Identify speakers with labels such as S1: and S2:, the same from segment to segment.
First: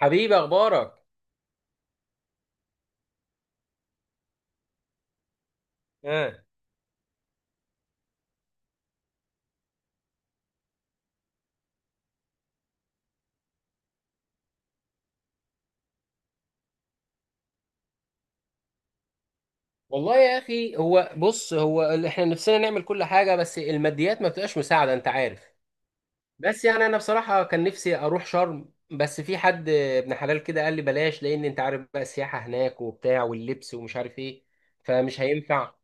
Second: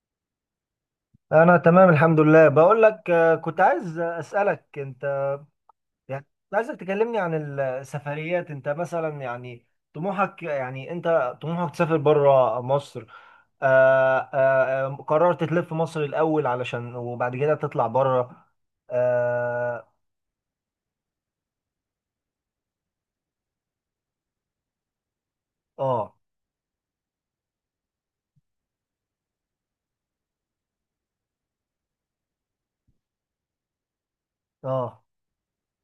S1: حبيبي اخبارك؟
S2: انا تمام الحمد لله بقول لك كنت عايز اسالك انت.
S1: اه.
S2: كنت عايزك تكلمني عن السفريات، انت مثلا يعني طموحك، يعني انت طموحك تسافر بره مصر. قررت تلف مصر الاول علشان وبعد كده تطلع بره. اه
S1: والله يا اخي، هو بص، احنا نفسنا نعمل كل حاجه، بس الماديات ما بتبقاش مساعده، انت عارف.
S2: اه
S1: بس يعني انا بصراحه كان نفسي اروح شرم، بس في حد ابن حلال كده قال لي بلاش، لان انت عارف بقى السياحه هناك وبتاع واللبس ومش عارف ايه،
S2: آه،
S1: فمش هينفع.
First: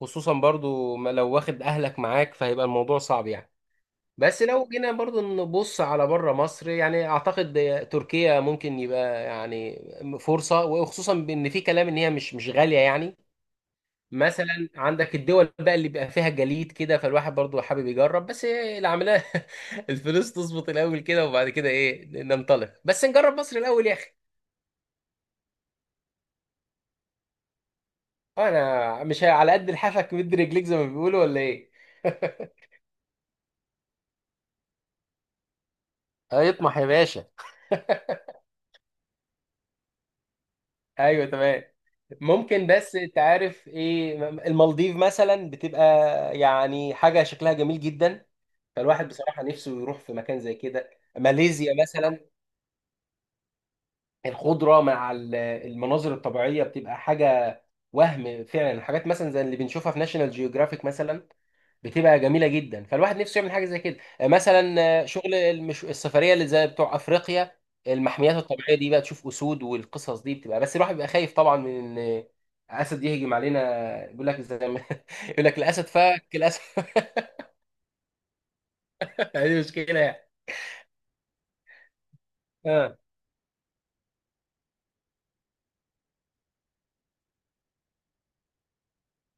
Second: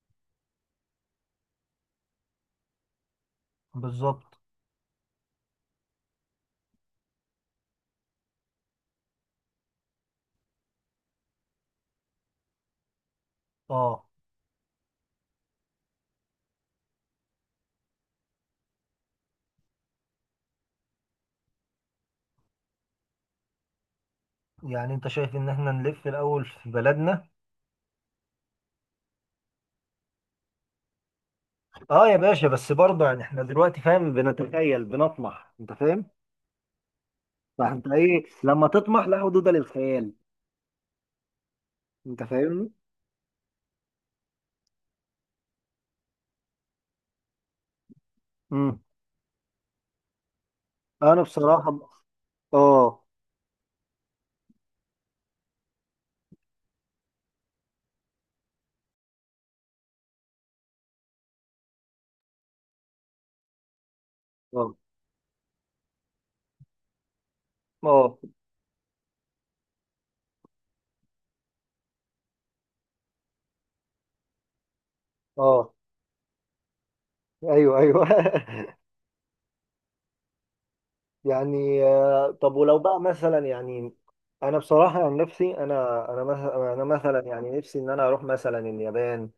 S1: خصوصا برضو ما لو واخد اهلك معاك فهيبقى الموضوع صعب يعني.
S2: بالظبط.
S1: بس لو جينا برضو نبص على بره مصر، يعني اعتقد تركيا ممكن يبقى يعني فرصه، وخصوصا بان في كلام ان هي مش غاليه يعني.
S2: اه،
S1: مثلا عندك الدول بقى اللي بيبقى فيها جليد كده، فالواحد برضو حابب يجرب، بس إيه العمليه. الفلوس تظبط الاول كده، وبعد كده ايه ننطلق، بس نجرب مصر الاول يا اخي.
S2: يعني انت شايف ان احنا نلف الاول في بلدنا.
S1: انا مش على قد لحافك مد رجليك زي ما بيقولوا، ولا ايه؟
S2: اه يا باشا، بس برضه يعني احنا دلوقتي فاهم، بنتخيل بنطمح، انت فاهم.
S1: هيطمح يا باشا.
S2: فانت ايه لما تطمح، لا حدود للخيال.
S1: ايوه تمام.
S2: انت
S1: ممكن،
S2: فاهمني.
S1: بس انت عارف ايه، المالديف مثلا بتبقى يعني حاجه شكلها جميل جدا،
S2: امم
S1: فالواحد بصراحه نفسه يروح في مكان زي كده.
S2: انا
S1: ماليزيا
S2: بصراحه.
S1: مثلا،
S2: اه
S1: الخضره مع المناظر الطبيعيه بتبقى حاجه، وهم فعلا الحاجات مثلا زي اللي بنشوفها في ناشونال جيوغرافيك مثلا بتبقى جميله جدا، فالواحد نفسه يعمل حاجه زي كده
S2: اه
S1: مثلا. شغل السفريه اللي زي بتوع افريقيا،
S2: اه
S1: المحميات الطبيعيه دي بقى، تشوف اسود والقصص دي بتبقى، بس الواحد بيبقى خايف طبعا من ان اسد يهجم علينا، بيقول لك زي ما يقول لك
S2: اه
S1: الاسد فك الاسد.
S2: ايوه ايوه
S1: دي مشكله يعني.
S2: طب ولو
S1: اه.
S2: بقى مثلا انا بصراحه عن نفسي انا مثلا انا مثلا يعني نفسي ان انا اروح مثلا اليابان،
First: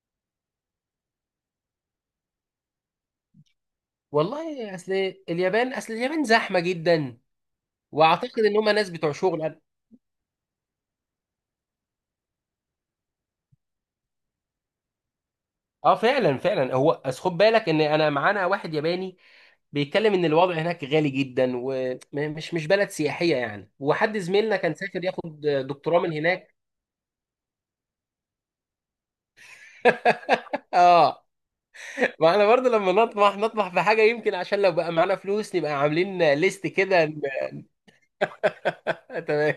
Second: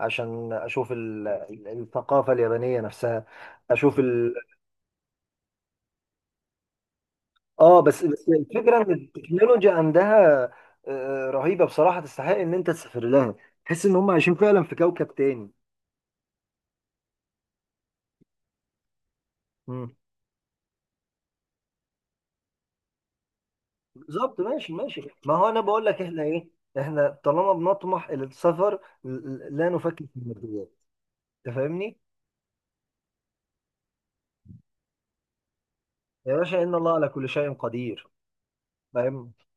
S2: عشان اشوف الثقافه اليابانيه نفسها، اشوف
S1: والله اصل اليابان، اصل اليابان زحمه جدا،
S2: اه. بس
S1: واعتقد ان هم
S2: الفكره
S1: ناس
S2: ان
S1: بتوع شغل.
S2: التكنولوجيا عندها رهيبه بصراحه، تستحق ان انت تسافر لها. تحس ان هم عايشين فعلا في كوكب تاني.
S1: اه فعلا فعلا، هو أصل خد بالك ان انا معانا واحد ياباني
S2: مم.
S1: بيتكلم ان الوضع هناك غالي جدا، ومش مش بلد سياحيه يعني، وحد
S2: بالظبط،
S1: زميلنا
S2: ماشي
S1: كان
S2: ماشي.
S1: سافر
S2: ما
S1: ياخد
S2: هو انا بقول
S1: دكتوراه
S2: لك
S1: من
S2: احنا ايه،
S1: هناك.
S2: احنا طالما بنطمح الى السفر لا نفكر في الماديات.
S1: اه.
S2: انت فاهمني.
S1: ما احنا برضه لما نطمح نطمح في حاجه، يمكن عشان لو بقى معانا فلوس نبقى عاملين
S2: يا باشا
S1: ليست
S2: ان الله
S1: كده.
S2: على كل شيء قدير. فاهم.
S1: تمام.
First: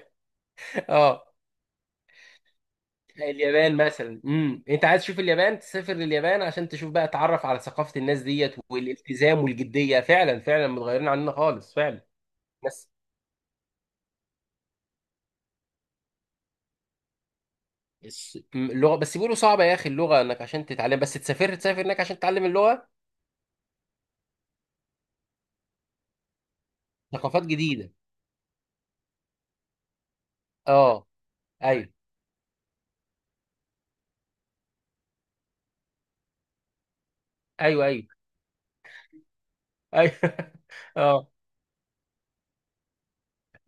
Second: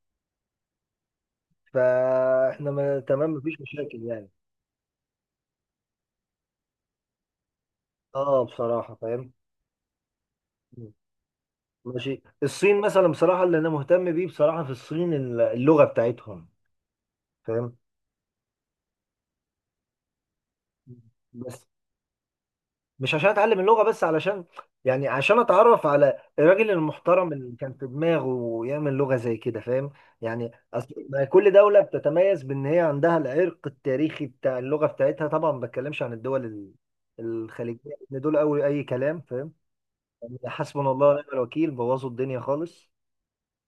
S1: اه.
S2: فاحنا ما تمام، مفيش
S1: اليابان
S2: مشاكل
S1: مثلا،
S2: يعني.
S1: انت عايز تشوف اليابان، تسافر لليابان عشان تشوف بقى، تعرف على ثقافه الناس
S2: اه
S1: ديت
S2: بصراحه، فاهم.
S1: والالتزام والجديه، فعلا فعلا
S2: مم.
S1: متغيرين عننا خالص فعلا.
S2: ماشي. الصين
S1: بس
S2: مثلا بصراحه، اللي انا مهتم بيه بصراحه في الصين اللغه بتاعتهم. فاهم.
S1: اللغه بس بيقولوا صعبه يا اخي، اللغه انك عشان تتعلم، بس تسافر
S2: بس
S1: تسافر هناك عشان تتعلم اللغه.
S2: مش عشان اتعلم اللغه بس، علشان يعني عشان اتعرف على الراجل المحترم
S1: ثقافات
S2: اللي كان في
S1: جديده.
S2: دماغه ويعمل لغه زي كده. فاهم. يعني أصل
S1: اه.
S2: ما كل دوله
S1: ايوه
S2: بتتميز بان هي عندها العرق التاريخي بتاع اللغه بتاعتها، طبعا ما بتكلمش عن الدول
S1: ايوه
S2: الخليجيه
S1: ايوه.
S2: ان دول اول اي كلام. فاهم.
S1: ايوه.
S2: يعني حسبنا الله ونعم
S1: اه،
S2: الوكيل، بوظوا الدنيا خالص.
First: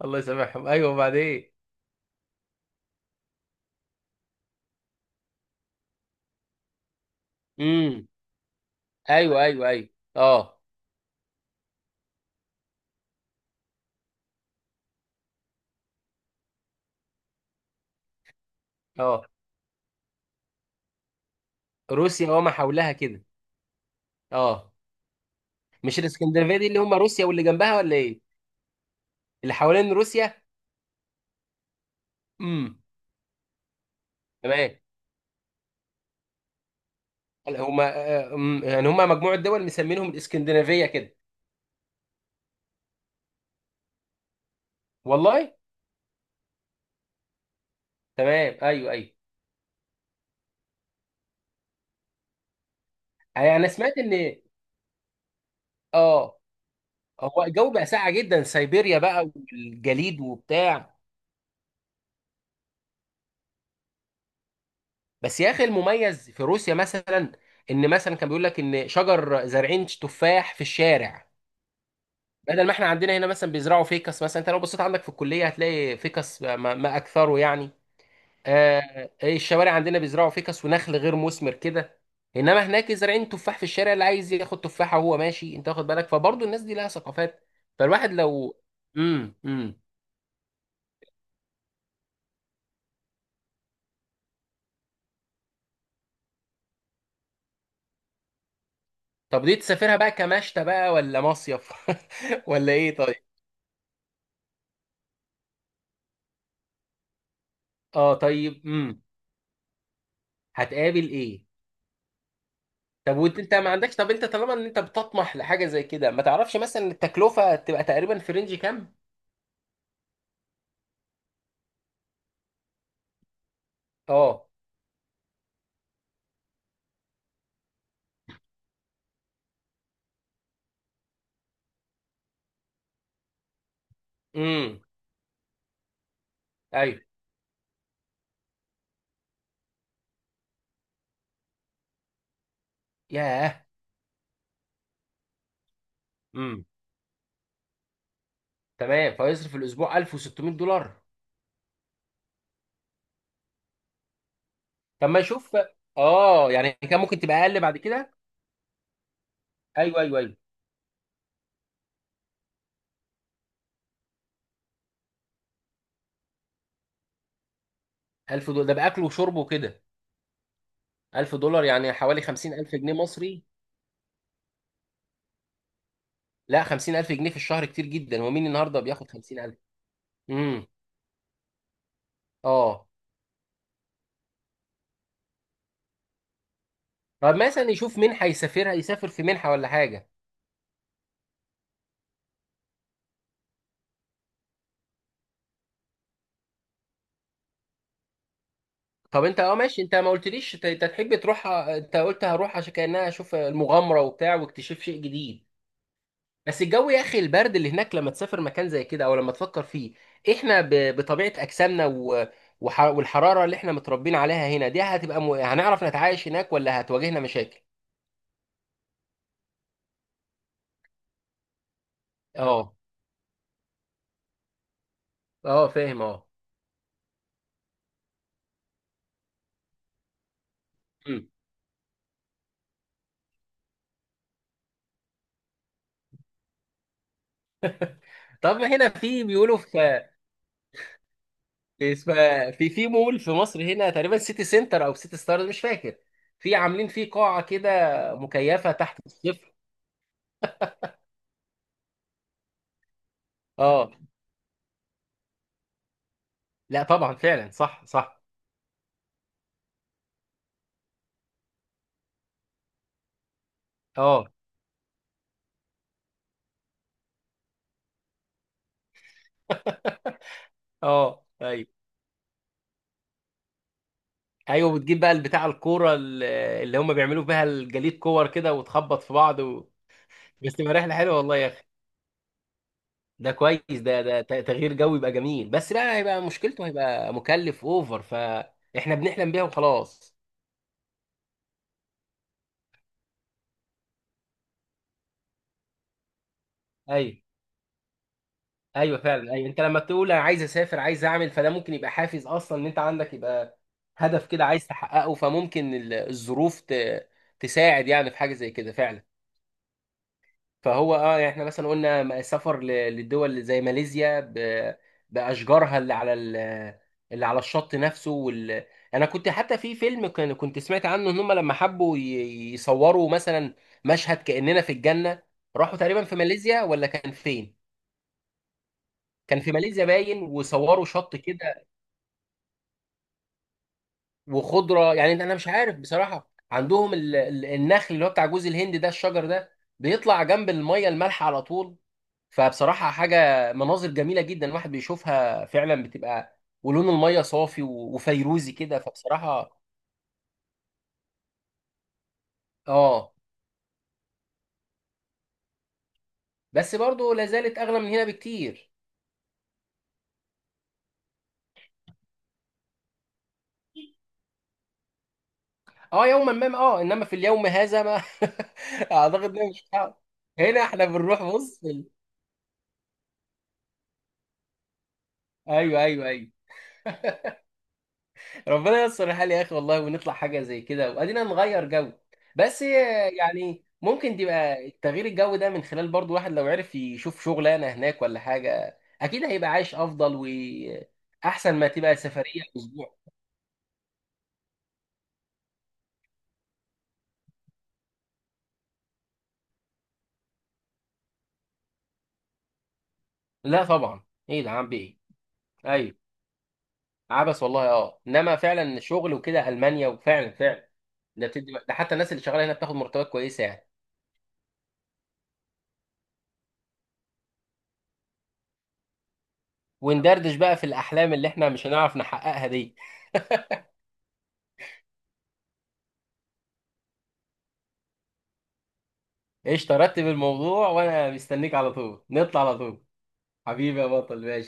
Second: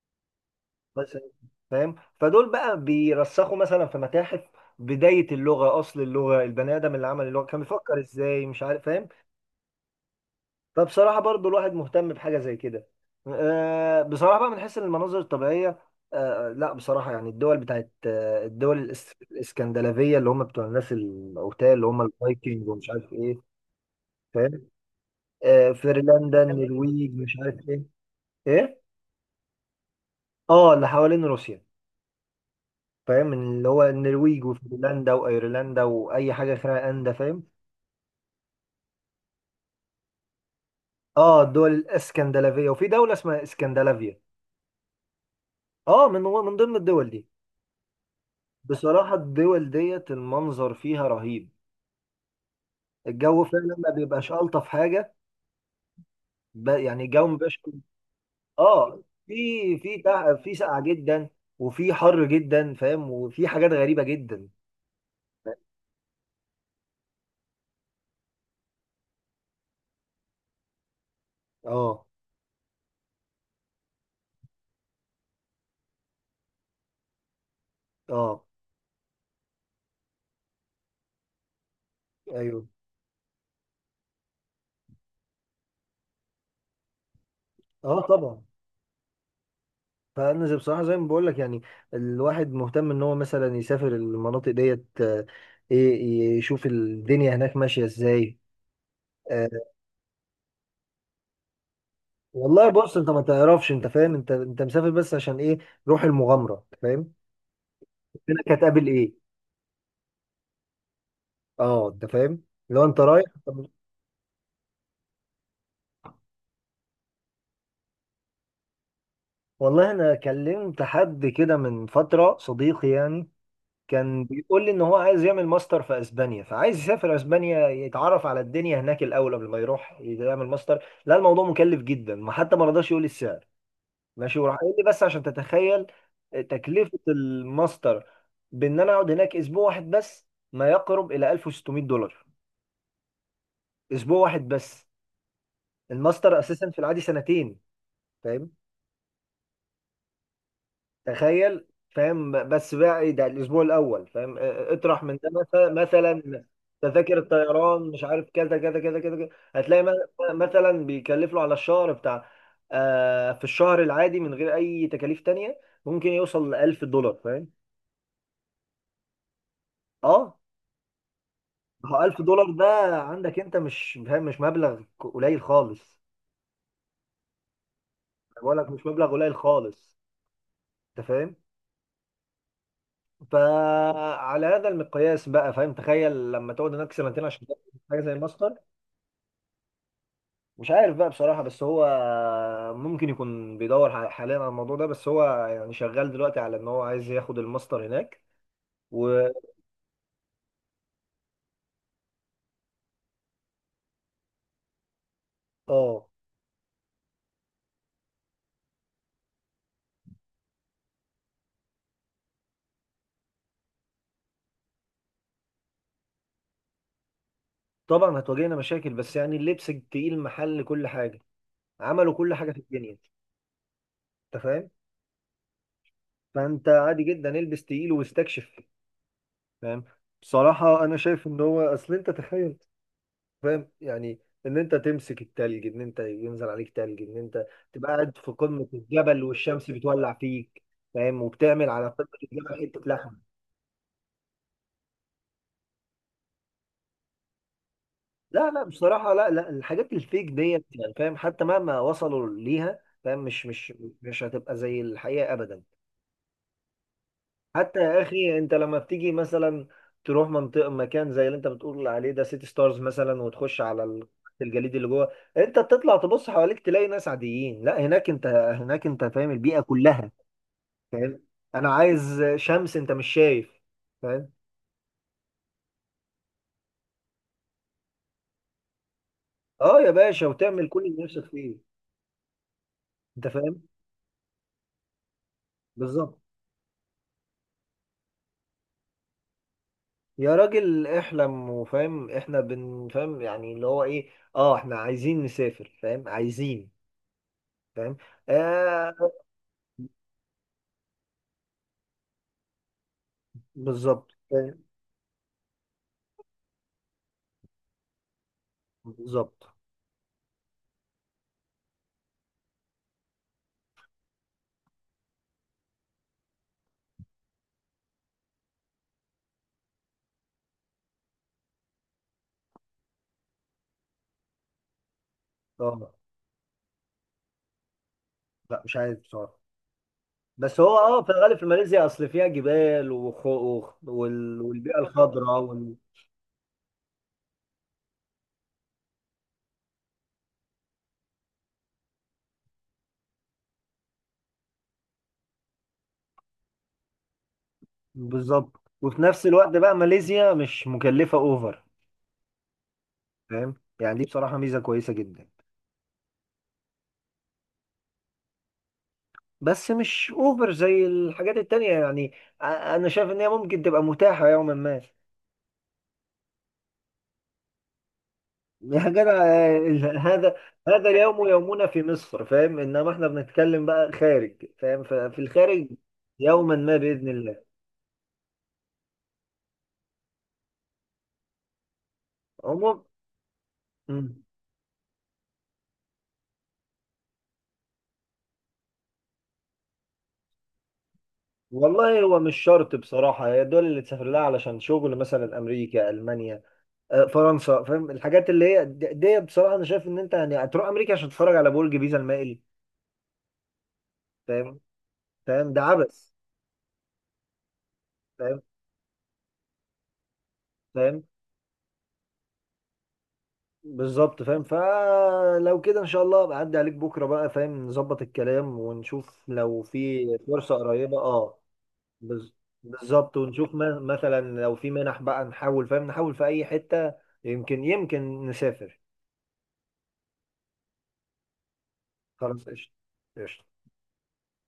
S1: الله يسامحهم، ايوه
S2: بس
S1: وبعدين.
S2: فاهم. فدول بقى بيرسخوا مثلا في متاحف، بدايه اللغه، اصل اللغه البني ادم اللي عمل اللغه كان بيفكر
S1: امم
S2: ازاي، مش عارف. فاهم.
S1: ايوه ايوه ايوه. اه.
S2: فبصراحة برضو الواحد مهتم بحاجة زي كده. بصراحة بقى من حيث المناظر الطبيعية. لا بصراحة، يعني الدول بتاعت الدول
S1: اه،
S2: الاسكندنافية، اللي هم بتوع الناس الأوتال، اللي هم
S1: روسيا وما
S2: الفايكنج ومش
S1: حولها
S2: عارف
S1: كده.
S2: ايه. فاهم.
S1: اه. مش
S2: فنلندا،
S1: الاسكندنافيه دي اللي هم
S2: النرويج،
S1: روسيا
S2: مش
S1: واللي
S2: عارف
S1: جنبها،
S2: ايه.
S1: ولا ايه؟
S2: ايه.
S1: اللي حوالين روسيا.
S2: اه اللي حوالين روسيا.
S1: امم
S2: فاهم. اللي هو النرويج
S1: تمام.
S2: وفنلندا وايرلندا واي حاجة فيها اندا. فاهم.
S1: هم، يعني هم مجموعه دول مسمينهم الاسكندنافيه كده.
S2: اه الدول الاسكندنافية وفي دولة اسمها اسكندنافيا.
S1: والله.
S2: اه من ضمن الدول دي.
S1: تمام، ايوه ايوه.
S2: بصراحة الدول ديت المنظر فيها رهيب، الجو
S1: يعني انا
S2: فعلا ما
S1: سمعت
S2: بيبقاش
S1: ان
S2: ألطف حاجة.
S1: اه،
S2: يعني الجو ما
S1: هو
S2: بيبقاش.
S1: الجو بقى ساقع جدا، سيبيريا
S2: اه.
S1: بقى والجليد
S2: في سقعة
S1: وبتاع.
S2: جدا، وفي حر جدا، فاهم، وفي حاجات غريبة جدا.
S1: بس يا اخي المميز في روسيا مثلا، ان مثلا كان بيقول لك ان شجر زارعين تفاح في الشارع،
S2: اه
S1: بدل ما احنا عندنا هنا مثلا بيزرعوا فيكس، مثلا انت لو بصيت عندك في الكليه هتلاقي فيكس ما اكثره يعني.
S2: اه
S1: آه إيه، الشوارع عندنا بيزرعوا فيكس ونخل غير مثمر كده،
S2: ايوه.
S1: انما هناك زارعين تفاح في الشارع، اللي عايز ياخد تفاحه وهو ماشي، انت واخد بالك، فبرضه الناس دي لها ثقافات.
S2: اه
S1: فالواحد
S2: طبعا.
S1: لو، امم امم
S2: فانا بصراحه زي ما بقول لك يعني، الواحد مهتم ان هو مثلا يسافر المناطق ديت. يشوف الدنيا هناك ماشيه ازاي.
S1: طب
S2: آه،
S1: دي تسافرها بقى كمشتى بقى، ولا مصيف؟
S2: والله
S1: ولا
S2: بص
S1: ايه؟
S2: انت
S1: طيب.
S2: ما تعرفش، انت فاهم، انت مسافر بس عشان ايه؟ روح المغامره. فاهم.
S1: اه
S2: هناك
S1: طيب.
S2: هتقابل ايه.
S1: هتقابل ايه؟
S2: اه انت فاهم. لو انت
S1: طب
S2: رايح
S1: وانت انت
S2: طب.
S1: ما عندكش، طب انت طالما ان انت بتطمح لحاجه زي كده، ما تعرفش مثلا التكلفه تبقى تقريبا في رينج كام؟
S2: والله انا كلمت حد كده من فتره، صديقي يعني، كان
S1: اه.
S2: بيقول لي ان هو عايز يعمل ماستر في اسبانيا، فعايز يسافر اسبانيا يتعرف على الدنيا هناك الاول قبل ما يروح يعمل ماستر. لا الموضوع مكلف جدا ما حتى ما رضاش يقول لي السعر. ماشي. وراح قال
S1: امم
S2: لي بس عشان تتخيل تكلفه
S1: ايوه.
S2: الماستر، بان انا اقعد هناك اسبوع واحد بس، ما يقرب الى 1600 دولار.
S1: ياه.
S2: اسبوع واحد بس. الماستر
S1: امم
S2: اساسا في العادي سنتين. فاهمني؟
S1: تمام، فيصرف في الاسبوع $1600؟
S2: تخيل. فاهم. بس بقى ايه ده، الاسبوع الاول. فاهم اطرح
S1: طب
S2: من
S1: ما
S2: ده
S1: يشوف.
S2: مثلا
S1: اه، يعني كان
S2: تذاكر
S1: ممكن تبقى اقل بعد
S2: الطيران، مش
S1: كده.
S2: عارف كذا كذا كذا كذا كذا. هتلاقي
S1: ايوه ايوه ايوه.
S2: مثلا بيكلف له على الشهر بتاع، آه في الشهر العادي من غير اي تكاليف تانية ممكن يوصل ل 1000 دولار. فاهم.
S1: $1000 ده باكل وشرب وكده؟
S2: اه
S1: $1000
S2: ما
S1: يعني
S2: هو
S1: حوالي
S2: 1000 دولار
S1: 50,000 جنيه
S2: ده عندك،
S1: مصري.
S2: انت مش فاهم، مش مبلغ قليل خالص.
S1: لا 50,000 جنيه في الشهر كتير جدا،
S2: أنا
S1: ومين
S2: بقول لك
S1: النهارده
S2: مش
S1: بياخد
S2: مبلغ قليل
S1: 50,000؟
S2: خالص.
S1: امم
S2: انت فاهم.
S1: اه.
S2: فعلى هذا المقياس بقى فاهم، تخيل لما تقعد هناك سنتين
S1: طب
S2: عشان تاخد
S1: مثلا يشوف
S2: حاجه زي
S1: منحه،
S2: الماستر.
S1: يسافرها يسافر في منحه ولا حاجه.
S2: مش عارف بقى بصراحة، بس هو ممكن يكون بيدور حاليا على الموضوع ده، بس هو يعني شغال دلوقتي على ان هو عايز ياخد الماستر هناك
S1: طب
S2: و.
S1: انت اه ماشي، انت ما قلتليش انت، انت تحب تروح، انت قلت هروح عشان كأنها اشوف المغامرة وبتاع واكتشاف شيء جديد،
S2: اه
S1: بس الجو يا اخي، البرد اللي هناك لما تسافر مكان زي كده، او لما تفكر فيه، احنا بطبيعة اجسامنا والحرارة اللي احنا متربيين عليها هنا دي هتبقى هنعرف نتعايش هناك، ولا هتواجهنا مشاكل؟
S2: طبعا هتواجهنا مشاكل، بس يعني اللبس التقيل محل كل حاجة، عملوا كل حاجة في
S1: اه.
S2: الدنيا. انت فاهم.
S1: اه فاهم اه.
S2: فانت عادي جدا البس تقيل واستكشف. فاهم. بصراحة انا شايف
S1: مم.
S2: ان هو اصل انت تخيل، فاهم يعني، ان انت تمسك التلج، ان انت ينزل عليك تلج، ان انت تبقى قاعد في
S1: طب
S2: قمة
S1: هنا
S2: الجبل
S1: في بيقولوا،
S2: والشمس
S1: في
S2: بتولع فيك، فاهم، وبتعمل على قمة الجبل
S1: في
S2: حتة
S1: في
S2: لحم.
S1: مول في مصر هنا تقريبا، سيتي سنتر او سيتي ستارز مش فاكر، في عاملين فيه قاعة كده
S2: لا لا
S1: مكيفة تحت
S2: بصراحة، لا لا،
S1: الصفر.
S2: الحاجات الفيك ديت يعني فاهم، حتى مهما وصلوا ليها فاهم،
S1: اه.
S2: مش هتبقى زي الحقيقة ابدا.
S1: لا طبعا، فعلا
S2: حتى
S1: صح
S2: يا
S1: صح.
S2: اخي انت لما بتيجي مثلا تروح منطقه مكان زي اللي انت بتقول عليه ده سيتي ستارز مثلا وتخش على
S1: اه.
S2: الجليد اللي جوه، انت بتطلع تبص حواليك تلاقي ناس عاديين، لا هناك انت، هناك انت فاهم البيئه كلها. فاهم.
S1: اه ايوه
S2: انا عايز شمس، انت مش شايف. فاهم.
S1: ايوه. بتجيب بقى البتاع الكوره اللي هم بيعملوا بيها الجليد كور كده، وتخبط في بعض
S2: اه يا باشا،
S1: بس
S2: وتعمل
S1: تبقى
S2: كل
S1: رحله
S2: اللي
S1: حلوه
S2: نفسك
S1: والله يا
S2: فيه.
S1: اخي.
S2: انت
S1: ده كويس،
S2: فاهم.
S1: ده ده تغيير جو يبقى جميل، بس لا
S2: بالظبط.
S1: هيبقى مشكلته هيبقى مكلف اوفر، فاحنا بنحلم بيها وخلاص.
S2: يا راجل احلم، وفاهم احنا بن فاهم يعني اللي هو ايه، اه احنا عايزين نسافر، فاهم، عايزين.
S1: ايوه.
S2: فاهم.
S1: ايوه
S2: آه.
S1: فعلا، ايوه انت لما تقول انا عايز اسافر، عايز اعمل، فده ممكن يبقى حافز اصلا، ان انت عندك يبقى
S2: بالظبط.
S1: هدف كده عايز تحققه، فممكن الظروف تساعد يعني في حاجه زي كده فعلا.
S2: بالظبط.
S1: فهو اه، يعني احنا مثلا قلنا سفر للدول زي ماليزيا باشجارها اللي على اللي على الشط نفسه انا كنت حتى في كنت سمعت عنه ان هم لما حبوا يصوروا مثلا مشهد كاننا في الجنه، راحوا
S2: اه.
S1: تقريبا في ماليزيا ولا كان فين،
S2: لا مش عارف بصراحه.
S1: كان في ماليزيا باين،
S2: بس هو
S1: وصوروا
S2: اه في
S1: شط
S2: الغالب في
S1: كده
S2: ماليزيا اصل فيها جبال والبيئه
S1: وخضره. يعني انا
S2: الخضراء
S1: مش عارف بصراحه، عندهم النخل اللي هو بتاع جوز الهند ده، الشجر ده بيطلع جنب الميه المالحه على طول، فبصراحة حاجة مناظر جميلة جدا الواحد بيشوفها فعلا، بتبقى ولون المية صافي وفيروزي
S2: بالظبط.
S1: كده،
S2: وفي نفس الوقت
S1: فبصراحة
S2: بقى ماليزيا مش مكلفه اوفر.
S1: اه.
S2: فاهم. يعني دي بصراحه ميزه كويسه جدا.
S1: بس برضه لا زالت أغلى من هنا بكتير.
S2: بس مش اوفر زي الحاجات التانية يعني. انا شايف ان هي ممكن تبقى متاحه يوما ما.
S1: اه يوما ما، اه، انما في اليوم هذا ما،
S2: يا جدع
S1: اعتقد ان مش.
S2: هذا
S1: هنا احنا بنروح
S2: اليوم
S1: بص
S2: يومنا
S1: في
S2: في مصر فاهم، انما احنا بنتكلم بقى خارج، فاهم، ففي الخارج
S1: ايوه ايوه ايوه.
S2: يوما ما باذن الله.
S1: ربنا ييسر الحال يا اخي والله، ونطلع حاجه زي كده، وادينا نغير جو. بس
S2: عموما.
S1: يعني ممكن
S2: مم.
S1: تبقى تغيير الجو ده من خلال برضو، واحد لو عرف يشوف شغلانه هناك ولا حاجه، اكيد هيبقى عايش افضل واحسن ما تبقى
S2: والله هو مش
S1: سفريه
S2: شرط
S1: اسبوع.
S2: بصراحة، هي الدول اللي تسافر لها علشان شغل مثلا أمريكا، ألمانيا، فرنسا، فاهم، الحاجات اللي هي دي بصراحة أنا شايف إن أنت يعني هتروح أمريكا عشان تتفرج على برج بيزا المائل.
S1: لا طبعا. ايه ده
S2: فاهم.
S1: عم بايه؟
S2: فاهم ده
S1: ايوه،
S2: عبث.
S1: عبس والله. اه انما
S2: فاهم.
S1: فعلا الشغل وكده، المانيا، وفعلا فعلا
S2: فاهم.
S1: ده بتدي، ده حتى الناس اللي شغاله هنا بتاخد مرتبات كويسه يعني.
S2: بالظبط. فاهم. فلو كده إن شاء الله بعدي عليك بكرة بقى فاهم نظبط الكلام ونشوف لو في
S1: وندردش
S2: فرصة
S1: بقى في
S2: قريبة،
S1: الاحلام اللي
S2: أه.
S1: احنا مش هنعرف
S2: بز-
S1: نحققها دي.
S2: بالظبط. ونشوف مثلا لو في منح بقى نحاول فاهم نحاول في أي حتة. يمكن يمكن نسافر.
S1: ايش ترتب الموضوع وانا مستنيك، على طول نطلع
S2: خلاص
S1: على
S2: قشطة.
S1: طول.
S2: قشطة.
S1: حبيبي يا بطل، ماشي.